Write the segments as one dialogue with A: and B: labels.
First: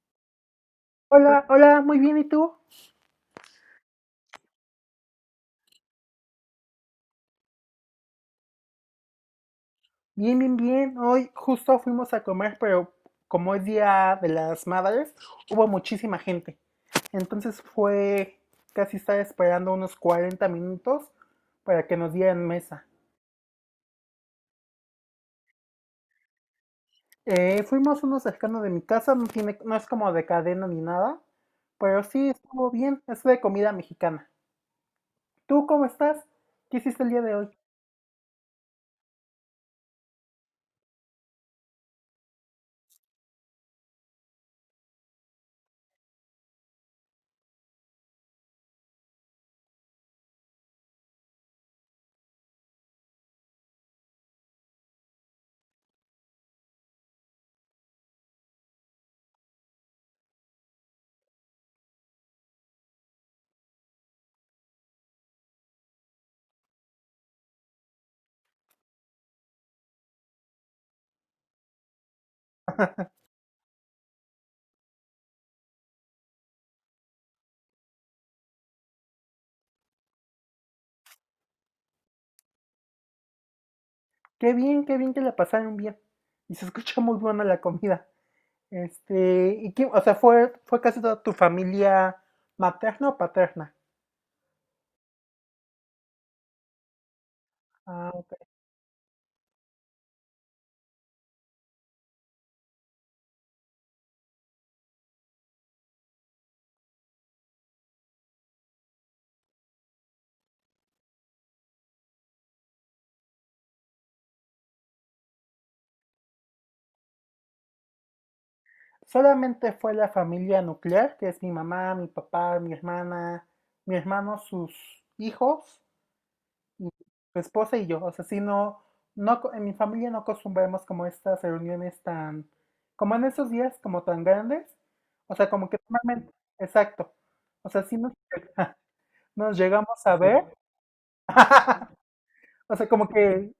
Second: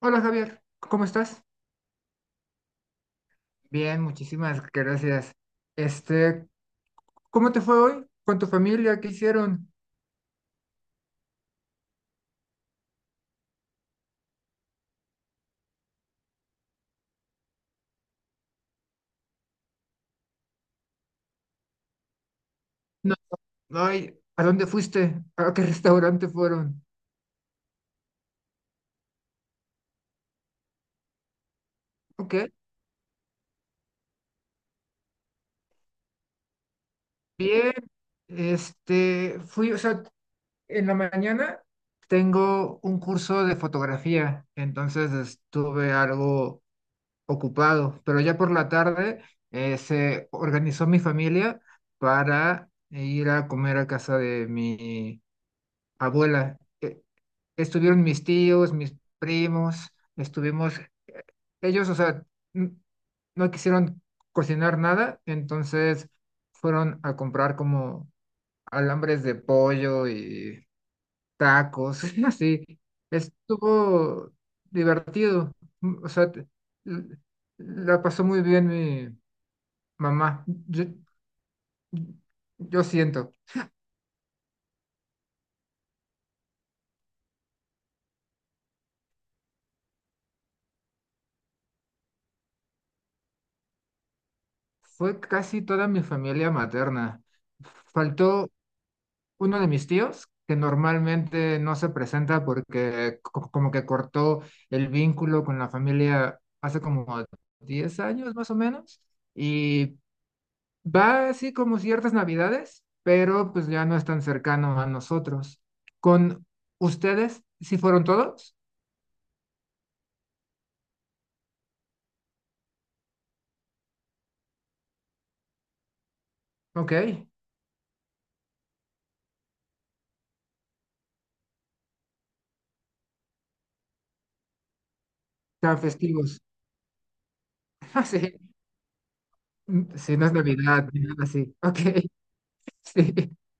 A: Hola Javier, ¿cómo estás?
B: Hola, hola, muy bien, ¿y tú?
A: Bien, muchísimas gracias. Este, ¿Cómo te fue hoy con tu familia? ¿Qué hicieron?
B: Bien, bien, bien. Hoy justo fuimos a comer, pero como es Día de las Madres, hubo muchísima gente. Entonces fue casi estar esperando unos 40 minutos para que nos dieran mesa.
A: No, ay, ¿a dónde fuiste? ¿A qué restaurante fueron?
B: Fuimos uno cercano de mi casa, no tiene, no es como de cadena ni nada, pero sí
A: Ok,
B: estuvo bien, es de comida mexicana. ¿Tú cómo estás? ¿Qué hiciste el día de hoy?
A: bien. O sea, en la mañana tengo un curso de fotografía, entonces estuve algo ocupado, pero ya por la tarde se organizó mi familia para ir a comer a casa de mi abuela. Estuvieron mis tíos, mis primos, estuvimos, eh, ellos, o sea, n- no quisieron cocinar nada, entonces fueron a comprar como alambres de pollo y tacos, así. Estuvo divertido, o sea, l- la pasó muy bien mi mamá. Yo siento,
B: Qué bien que la pasaron bien. Y se escucha muy buena la comida. ¿Y quién, o sea, fue casi toda tu familia materna o paterna?
A: fue casi toda mi familia materna.
B: Ah, ok.
A: Faltó uno de mis tíos, que normalmente no se presenta porque como que cortó el vínculo con la familia hace como 10 años más o menos, y va así como ciertas navidades, pero pues ya no es tan cercano a nosotros. ¿Con ustedes si fueron todos?
B: Solamente fue la familia nuclear, que es mi mamá, mi papá, mi hermana, mi hermano, sus hijos, y
A: Ok,
B: su esposa y yo. O sea, si no, no, en mi familia no acostumbramos como estas reuniones tan, como en esos días, como tan grandes. O sea, como que
A: tan
B: normalmente,
A: festivos.
B: exacto. O sea, sí
A: Ah,
B: nos,
A: sí.
B: nos
A: Mm,
B: llegamos a
A: sí, no es
B: ver.
A: Navidad ni nada así. Ok,
B: O sea, como que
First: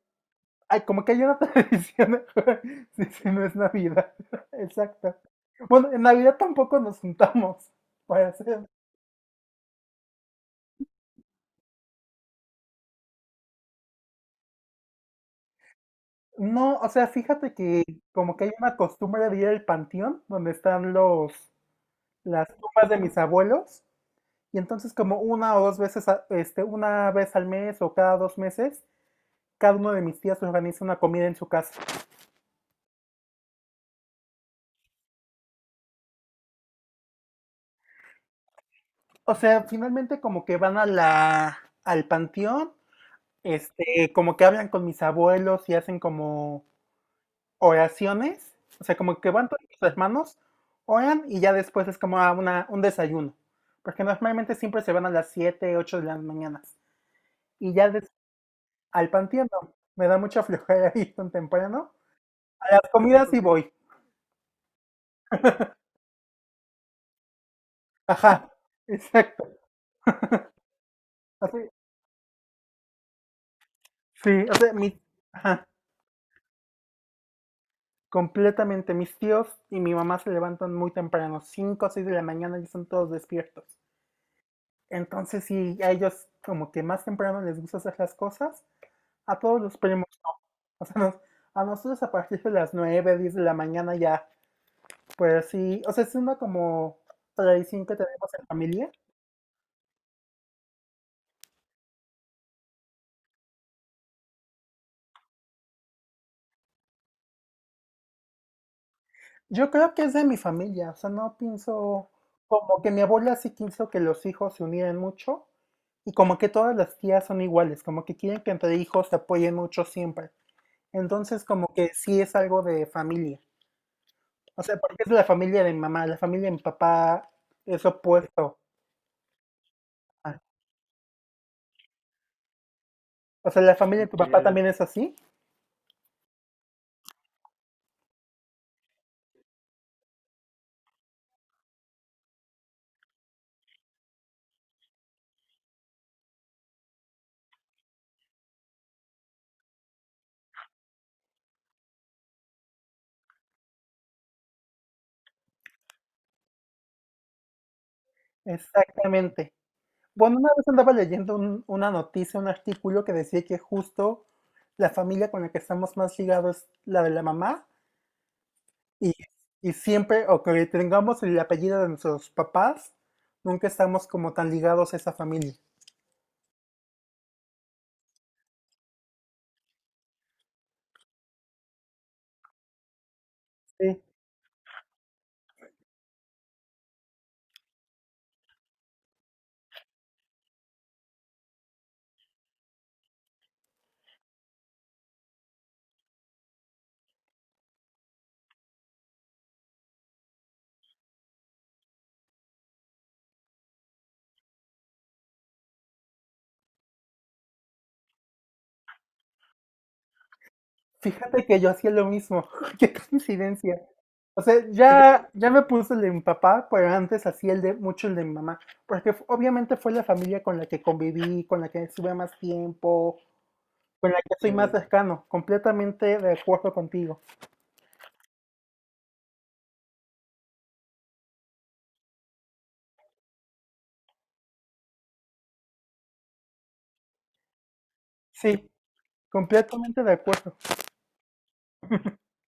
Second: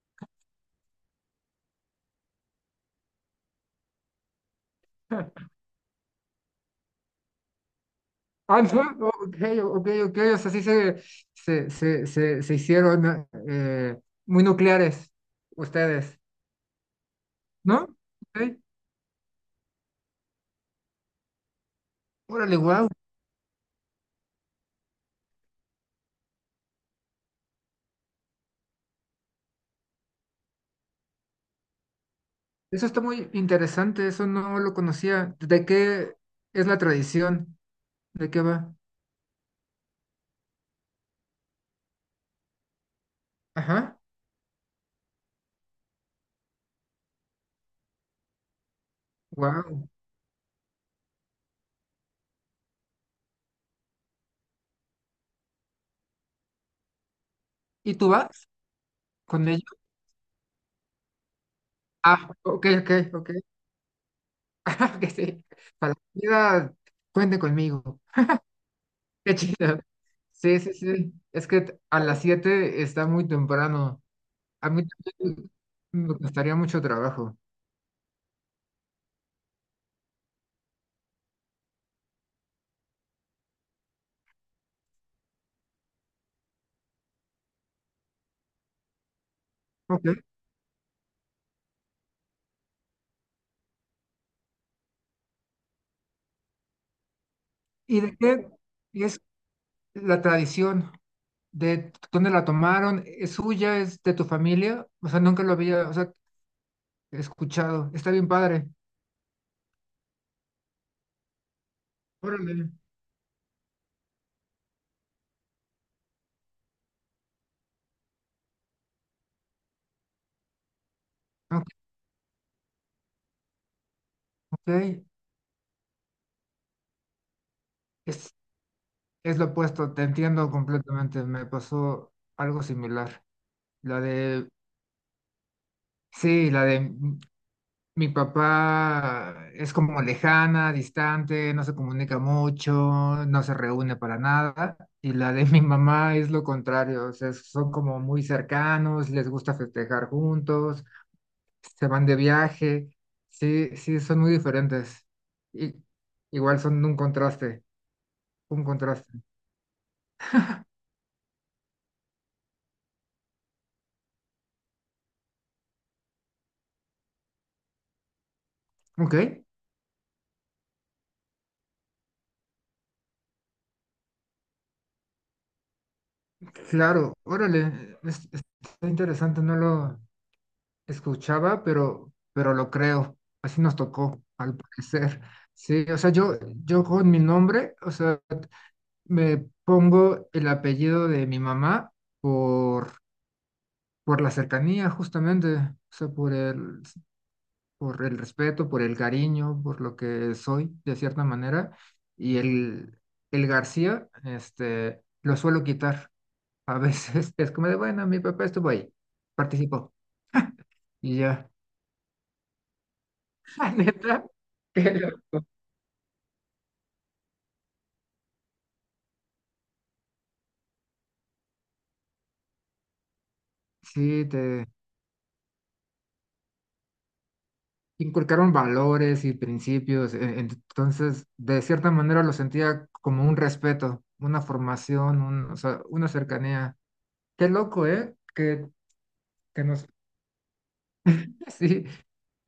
B: ay, como que hay una tradición. Sí, sí, no es Navidad. Exacto.
A: sí.
B: Bueno, en Navidad tampoco nos juntamos para hacer.
A: Ah, ok, ok, ok, o sea, sí se hicieron muy nucleares ustedes,
B: No, o sea, fíjate que
A: ¿no?
B: como que hay
A: Ok,
B: una costumbre de ir al panteón donde están los las
A: órale, wow,
B: tumbas de mis abuelos, y entonces como una o dos veces, una vez al mes o cada 2 meses, cada uno de mis tías organiza una comida en su casa.
A: eso está muy interesante, eso no lo conocía. ¿De qué es la tradición? ¿De qué va?
B: O sea, finalmente como que van a la al panteón,
A: Ajá,
B: como que hablan con mis abuelos y hacen como oraciones, o sea, como que van todos
A: wow.
B: los hermanos, oran y ya después es como un desayuno, porque normalmente siempre se van a las 7, 8 de las mañanas y ya
A: ¿Y tú vas
B: al
A: con
B: panteón,
A: ellos?
B: no, me da mucha flojera ir tan temprano,
A: Ah, ok,
B: a las
A: ok,
B: comidas
A: ok.
B: sí voy,
A: Ah, que sí, para la comida, cuente conmigo.
B: ajá,
A: Qué
B: exacto,
A: chido. Sí, sí, sí, es
B: así,
A: que a las 7 está muy temprano.
B: sí, o
A: A
B: sea,
A: mí
B: mi,
A: también
B: ajá,
A: me costaría mucho trabajo.
B: completamente, mis tíos y mi mamá se levantan muy temprano, 5, o 6 de la mañana y están todos despiertos. Entonces, sí, a ellos como que más temprano les gusta hacer las cosas. A todos los primos,
A: Ok.
B: o sea, a nosotros a partir de las 9 10 de la mañana ya, pues sí, o sea, es una como tradición que
A: ¿Y de
B: tenemos en
A: qué
B: familia.
A: es la tradición? ¿De dónde la tomaron? ¿Es suya? ¿Es de tu familia? O sea, nunca lo había, o sea, escuchado. Está bien padre.
B: Yo creo que es de mi familia, o sea, no pienso,
A: Órale.
B: como que mi abuela sí quiso que los hijos se unieran mucho y como que todas las tías son iguales, como que quieren que entre hijos se apoyen mucho siempre. Entonces,
A: Ok.
B: como que sí es algo de familia. O sea, porque
A: Ok.
B: es la familia de mi mamá, la familia de mi papá es
A: Es,
B: opuesto.
A: es lo opuesto, te
B: Ah,
A: entiendo completamente. Me pasó algo similar.
B: o sea, la
A: La
B: familia de tu papá
A: de,
B: también es así.
A: sí, la de mi papá es como lejana, distante, no se comunica mucho, no se reúne para nada. Y la de mi mamá es lo contrario, o sea, son como muy cercanos, les gusta festejar juntos, se van de viaje. Sí, sí, son muy diferentes. Y, igual son un contraste, un contraste.
B: Exactamente. Bueno, una vez andaba leyendo una noticia, un artículo que decía que justo la familia con la que estamos más ligados es la de la mamá y,
A: Ok,
B: y siempre, o que tengamos el apellido de nuestros papás, nunca estamos como tan ligados a esa familia.
A: claro, órale, está interesante, no lo escuchaba, pero lo creo. Así nos
B: Sí.
A: tocó, al parecer. Sí, o sea, yo con mi nombre, o sea, me pongo el apellido de mi mamá por, por la cercanía, justamente. O sea, por el respeto, por el cariño, por lo que soy, de cierta manera. Y el García, lo suelo quitar. A veces es como de, bueno, mi papá estuvo ahí, participó. Y
B: Fíjate
A: ya,
B: que yo hacía lo mismo, qué
A: la
B: coincidencia.
A: neta,
B: O sea,
A: qué
B: ya,
A: loco.
B: ya me puse el de mi papá, pero antes hacía el de mucho el de mi mamá, porque obviamente fue la familia con la que conviví, con la que estuve más tiempo, con la
A: Sí,
B: que soy
A: te
B: más cercano, completamente de acuerdo contigo.
A: inculcaron valores y principios, entonces de cierta manera lo sentía como un respeto, una formación, o sea, una cercanía. Qué loco, ¿eh?
B: Sí,
A: Que nos...
B: completamente de acuerdo.
A: Sí,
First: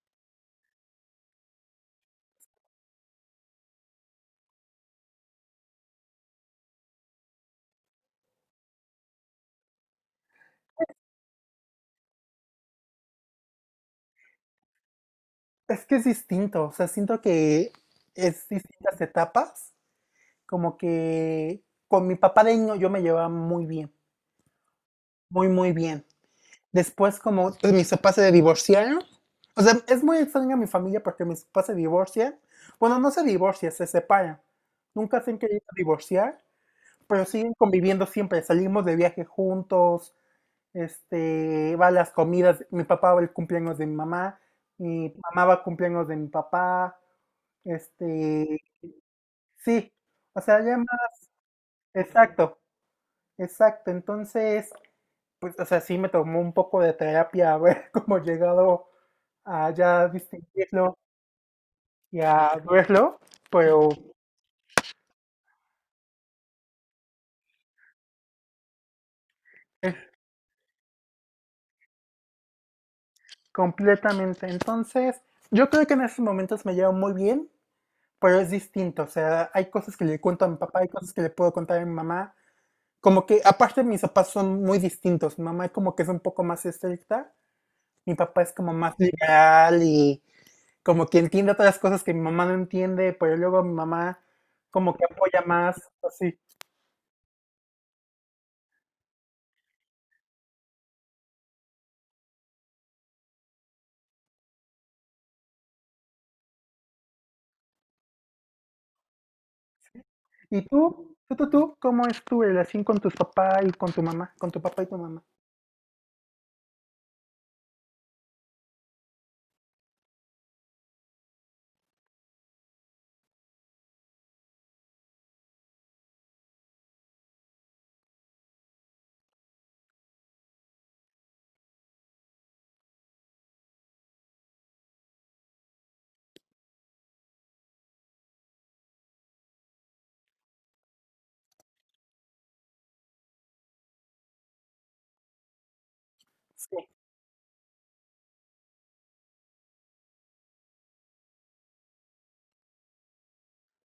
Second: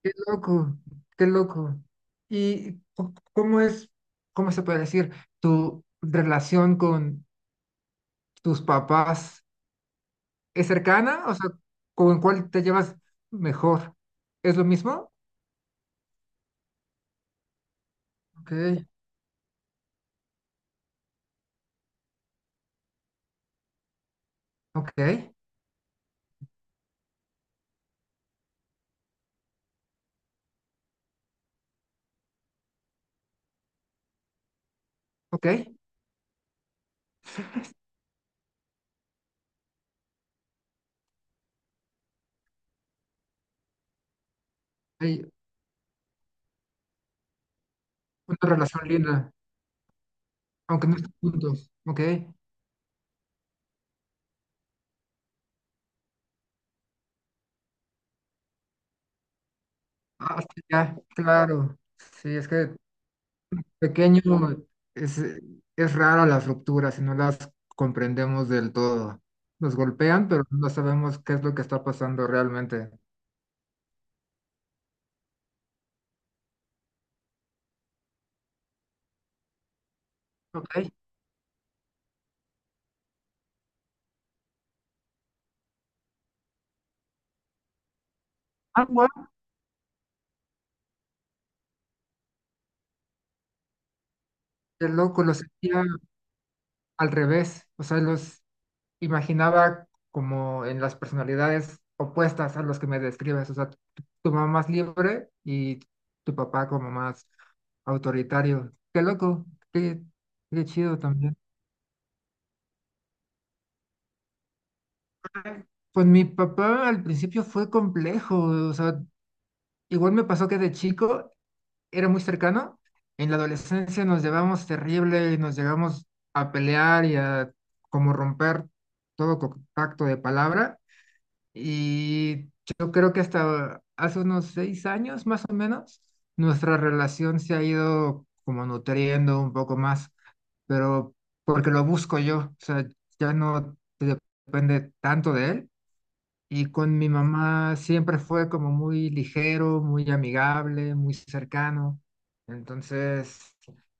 A: qué loco, qué loco. ¿Y cómo es, cómo se puede decir, tu relación con tus papás es cercana? O sea, ¿con cuál te llevas mejor? ¿Es lo mismo?
B: Es que es distinto, o sea, siento que es
A: Ok,
B: distintas etapas, como que con mi papá de niño yo me llevaba muy bien,
A: ok,
B: muy, muy bien. Después como pues, mis papás se divorciaron, o sea, es muy extraña mi familia porque mis papás se divorcian, bueno, no se divorcian, se separan, nunca se han
A: ok.
B: querido divorciar, pero siguen conviviendo siempre, salimos de viaje juntos, va a las comidas, mi papá va al cumpleaños de mi
A: Ahí-
B: mamá va al cumpleaños de mi papá,
A: Una
B: este,
A: relación linda,
B: sí, o sea, ya
A: aunque no estén juntos, ¿ok?
B: exacto, exacto, entonces, pues, o sea, sí me tomó un poco de terapia haber como llegado a ya
A: Ah, sí, ya,
B: distinguirlo
A: claro.
B: y
A: Sí, es
B: a
A: que
B: verlo, pero
A: pequeño es, es raro las rupturas y no las comprendemos del todo. Nos
B: eh,
A: golpean, pero no sabemos qué es lo que está pasando realmente.
B: completamente, entonces, yo creo que en esos momentos me llevo muy bien, pero es distinto, o sea, hay cosas que le cuento a mi papá, hay
A: Ok.
B: cosas que le puedo contar a mi mamá. Como que, aparte, mis papás son muy distintos. Mi mamá es como que es un poco más estricta. Mi papá es como
A: Ah,
B: más
A: bueno.
B: liberal y como que entiende otras cosas que mi mamá no entiende, pero luego mi mamá como
A: El
B: que
A: loco lo
B: apoya más,
A: sentía
B: así.
A: al revés. O sea, imaginaba como en las personalidades opuestas a los que me describes, o sea, tu mamá más libre y tu papá como más autoritario. Qué loco, qué,
B: ¿Y
A: qué chido
B: tú? ¿Tú,
A: también.
B: tú, tú? ¿Cómo es tu relación con tus papás y con tu mamá? Con tu papá y tu mamá.
A: Pues mi papá al principio fue complejo, o sea, igual me pasó que de chico era muy cercano, en la adolescencia nos llevamos terrible, nos llegamos a pelear y a como romper todo contacto de palabra. Y yo creo que hasta hace unos 6 años más o menos, nuestra relación se ha ido como nutriendo un poco más, pero porque lo busco yo, o sea, ya no depende tanto de él. Y
B: Sí.
A: con mi mamá siempre fue como muy ligero, muy amigable, muy cercano. Entonces,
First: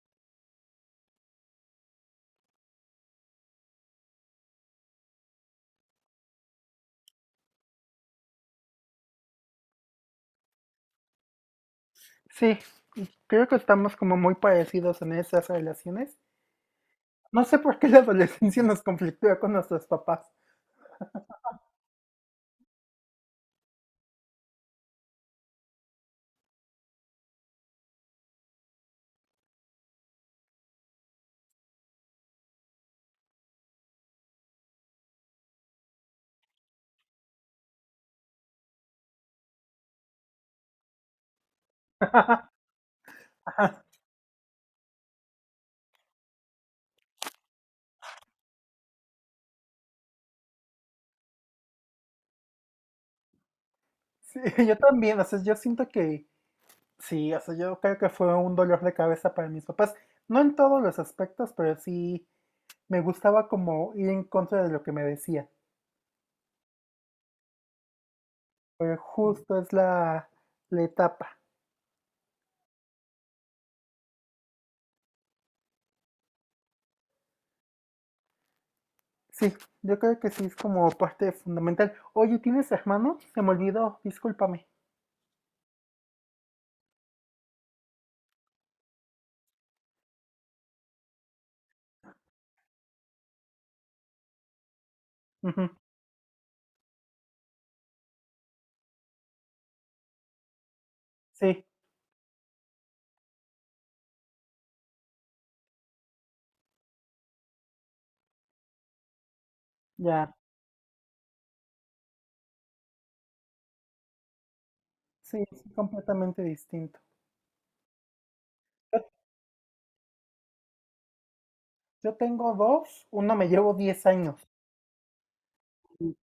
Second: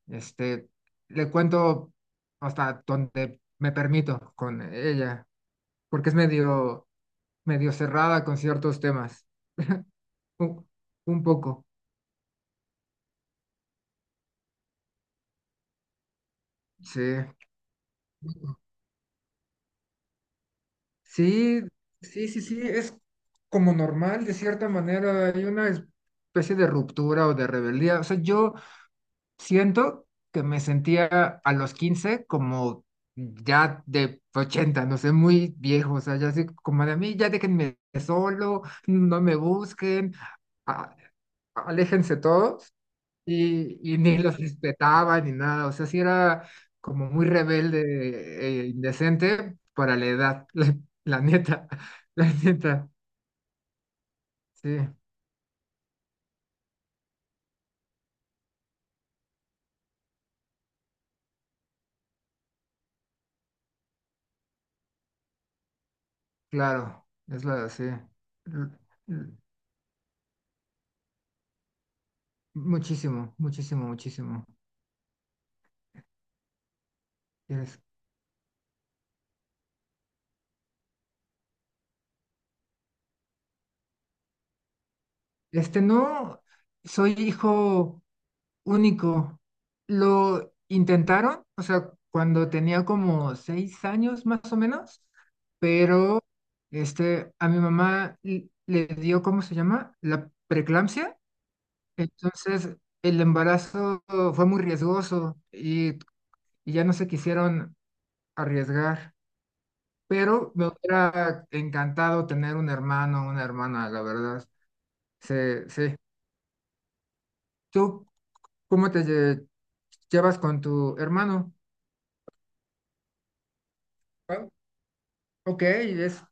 A: este, le cuento hasta donde me permito con ella, porque es medio cerrada con ciertos temas. Un, un poco.
B: Sí, creo que estamos como muy parecidos en esas relaciones.
A: Sí.
B: No sé por qué la adolescencia nos conflictúa con nuestros papás.
A: Sí, sí, sí, sí. Es como normal, de cierta manera. Hay una especie de ruptura o de rebeldía. O sea, yo siento que me sentía a los 15 como ya de 80, no sé, muy viejo. O sea, ya así como de a mí, ya déjenme solo, no me busquen, a- aléjense todos. Y ni los respetaba ni nada, o sea, sí era como muy rebelde e indecente para la edad, la neta, la neta,
B: Sí,
A: sí,
B: yo también, o sea, yo siento que sí, o sea, yo creo que fue un dolor de cabeza para mis papás. No en todos los aspectos, pero sí me gustaba como ir en contra de lo que me decía.
A: claro, sí,
B: Pero
A: l-
B: justo es la etapa.
A: muchísimo, muchísimo, muchísimo, Eres-
B: Sí, yo creo que sí es como parte fundamental. Oye, ¿tienes hermano? Se me olvidó, discúlpame.
A: Este, no, soy hijo único. Lo intentaron, o sea, cuando tenía como 6 años más o menos,
B: Ujú,
A: pero a mi mamá le dio, ¿cómo se llama? La preeclampsia.
B: sí,
A: Entonces, el embarazo fue muy riesgoso y ya no se quisieron arriesgar.
B: ya.
A: Pero me hubiera encantado tener un hermano o una hermana, la verdad. Sí,
B: Sí, es
A: sí.
B: completamente distinto.
A: ¿Tú cómo
B: Yo,
A: te llevas con tu hermano?
B: yo tengo dos, uno me llevo 10 años.
A: Ok,
B: y
A: es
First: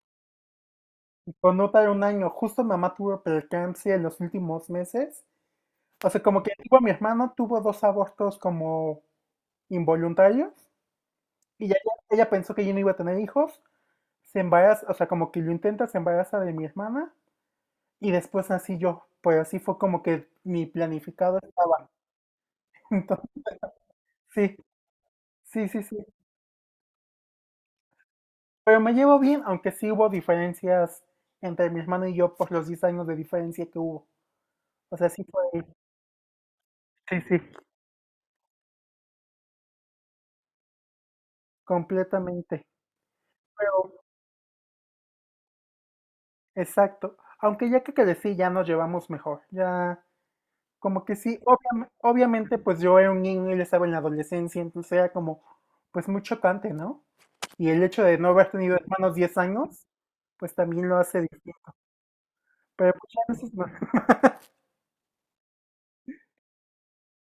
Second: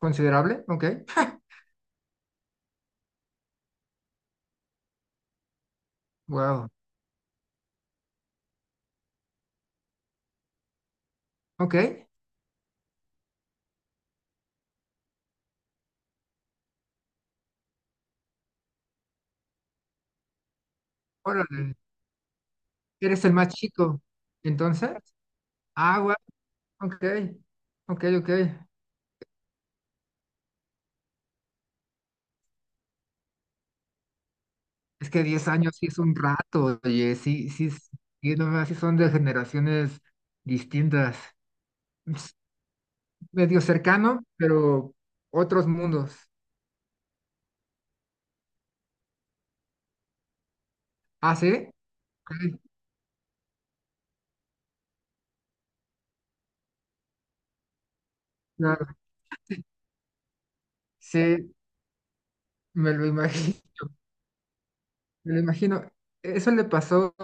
A: considerable, ok.
B: y con otra un año. Justo mamá tuvo preeclampsia en los últimos meses. O sea, como que
A: Wow,
B: tipo, mi hermano tuvo dos abortos como involuntarios y
A: ok.
B: ella pensó que yo no iba a tener hijos, se embaraza, o sea, como que lo intenta, se embaraza de mi hermana y después nací yo. Pues así fue como que mi planificado
A: Órale,
B: estaba.
A: eres
B: Entonces,
A: el más chico.
B: sí,
A: Entonces,
B: sí, sí, sí.
A: ah, wow, ok, ok, ok.
B: Pero me llevo bien, aunque sí hubo diferencias entre mi hermano y yo por los 10 años de diferencia que hubo. O sea,
A: Es que
B: sí
A: diez
B: fue.
A: años sí es un rato, oye,
B: Sí, sí.
A: sí, sí, sí, no más, sí son de generaciones distintas. Es
B: Completamente.
A: medio
B: Pero,
A: cercano, pero otros mundos.
B: exacto. Aunque ya que crecí, ya nos llevamos mejor. Ya como que
A: Ah,
B: sí,
A: sí,
B: obviamente,
A: ok,
B: pues yo era un niño, él estaba en la adolescencia, entonces era como, pues muy chocante, ¿no? Y el hecho de no haber tenido
A: claro,
B: hermanos 10 años, pues también lo hace
A: sí,
B: distinto.
A: me
B: Pero
A: lo
B: pues ya no es,
A: imagino.
B: no-
A: Me lo imagino, eso le pasó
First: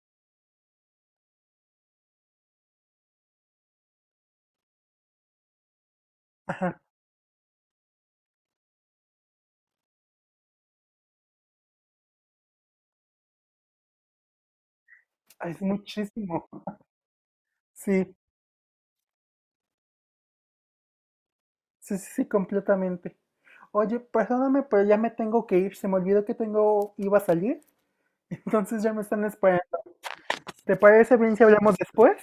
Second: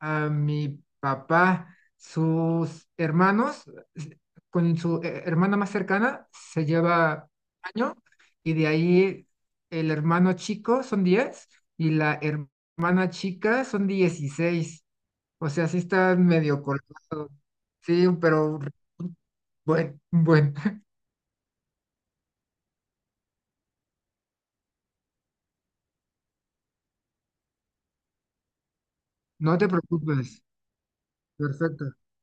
A: a mi papá. Sus hermanos, s- con su hermana más cercana, se lleva año y de ahí el hermano chico son 10 y la hermana chica son 16. O
B: es
A: sea, sí están
B: muchísimo.
A: medio cortos. Sí,
B: Sí,
A: pero bueno, bueno,
B: sí, sí, sí, completamente. Oye, perdóname, pero ya me tengo que ir, se me olvidó que tengo, iba a salir, entonces ya me están
A: no
B: esperando.
A: te preocupes.
B: ¿Te parece bien si hablamos
A: Perfecto.
B: después?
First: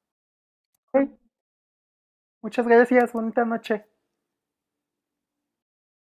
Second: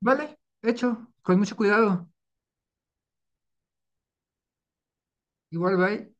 A: Vale, hecho, con mucho cuidado.
B: Muchas gracias, bonita noche.
A: Igual, bye.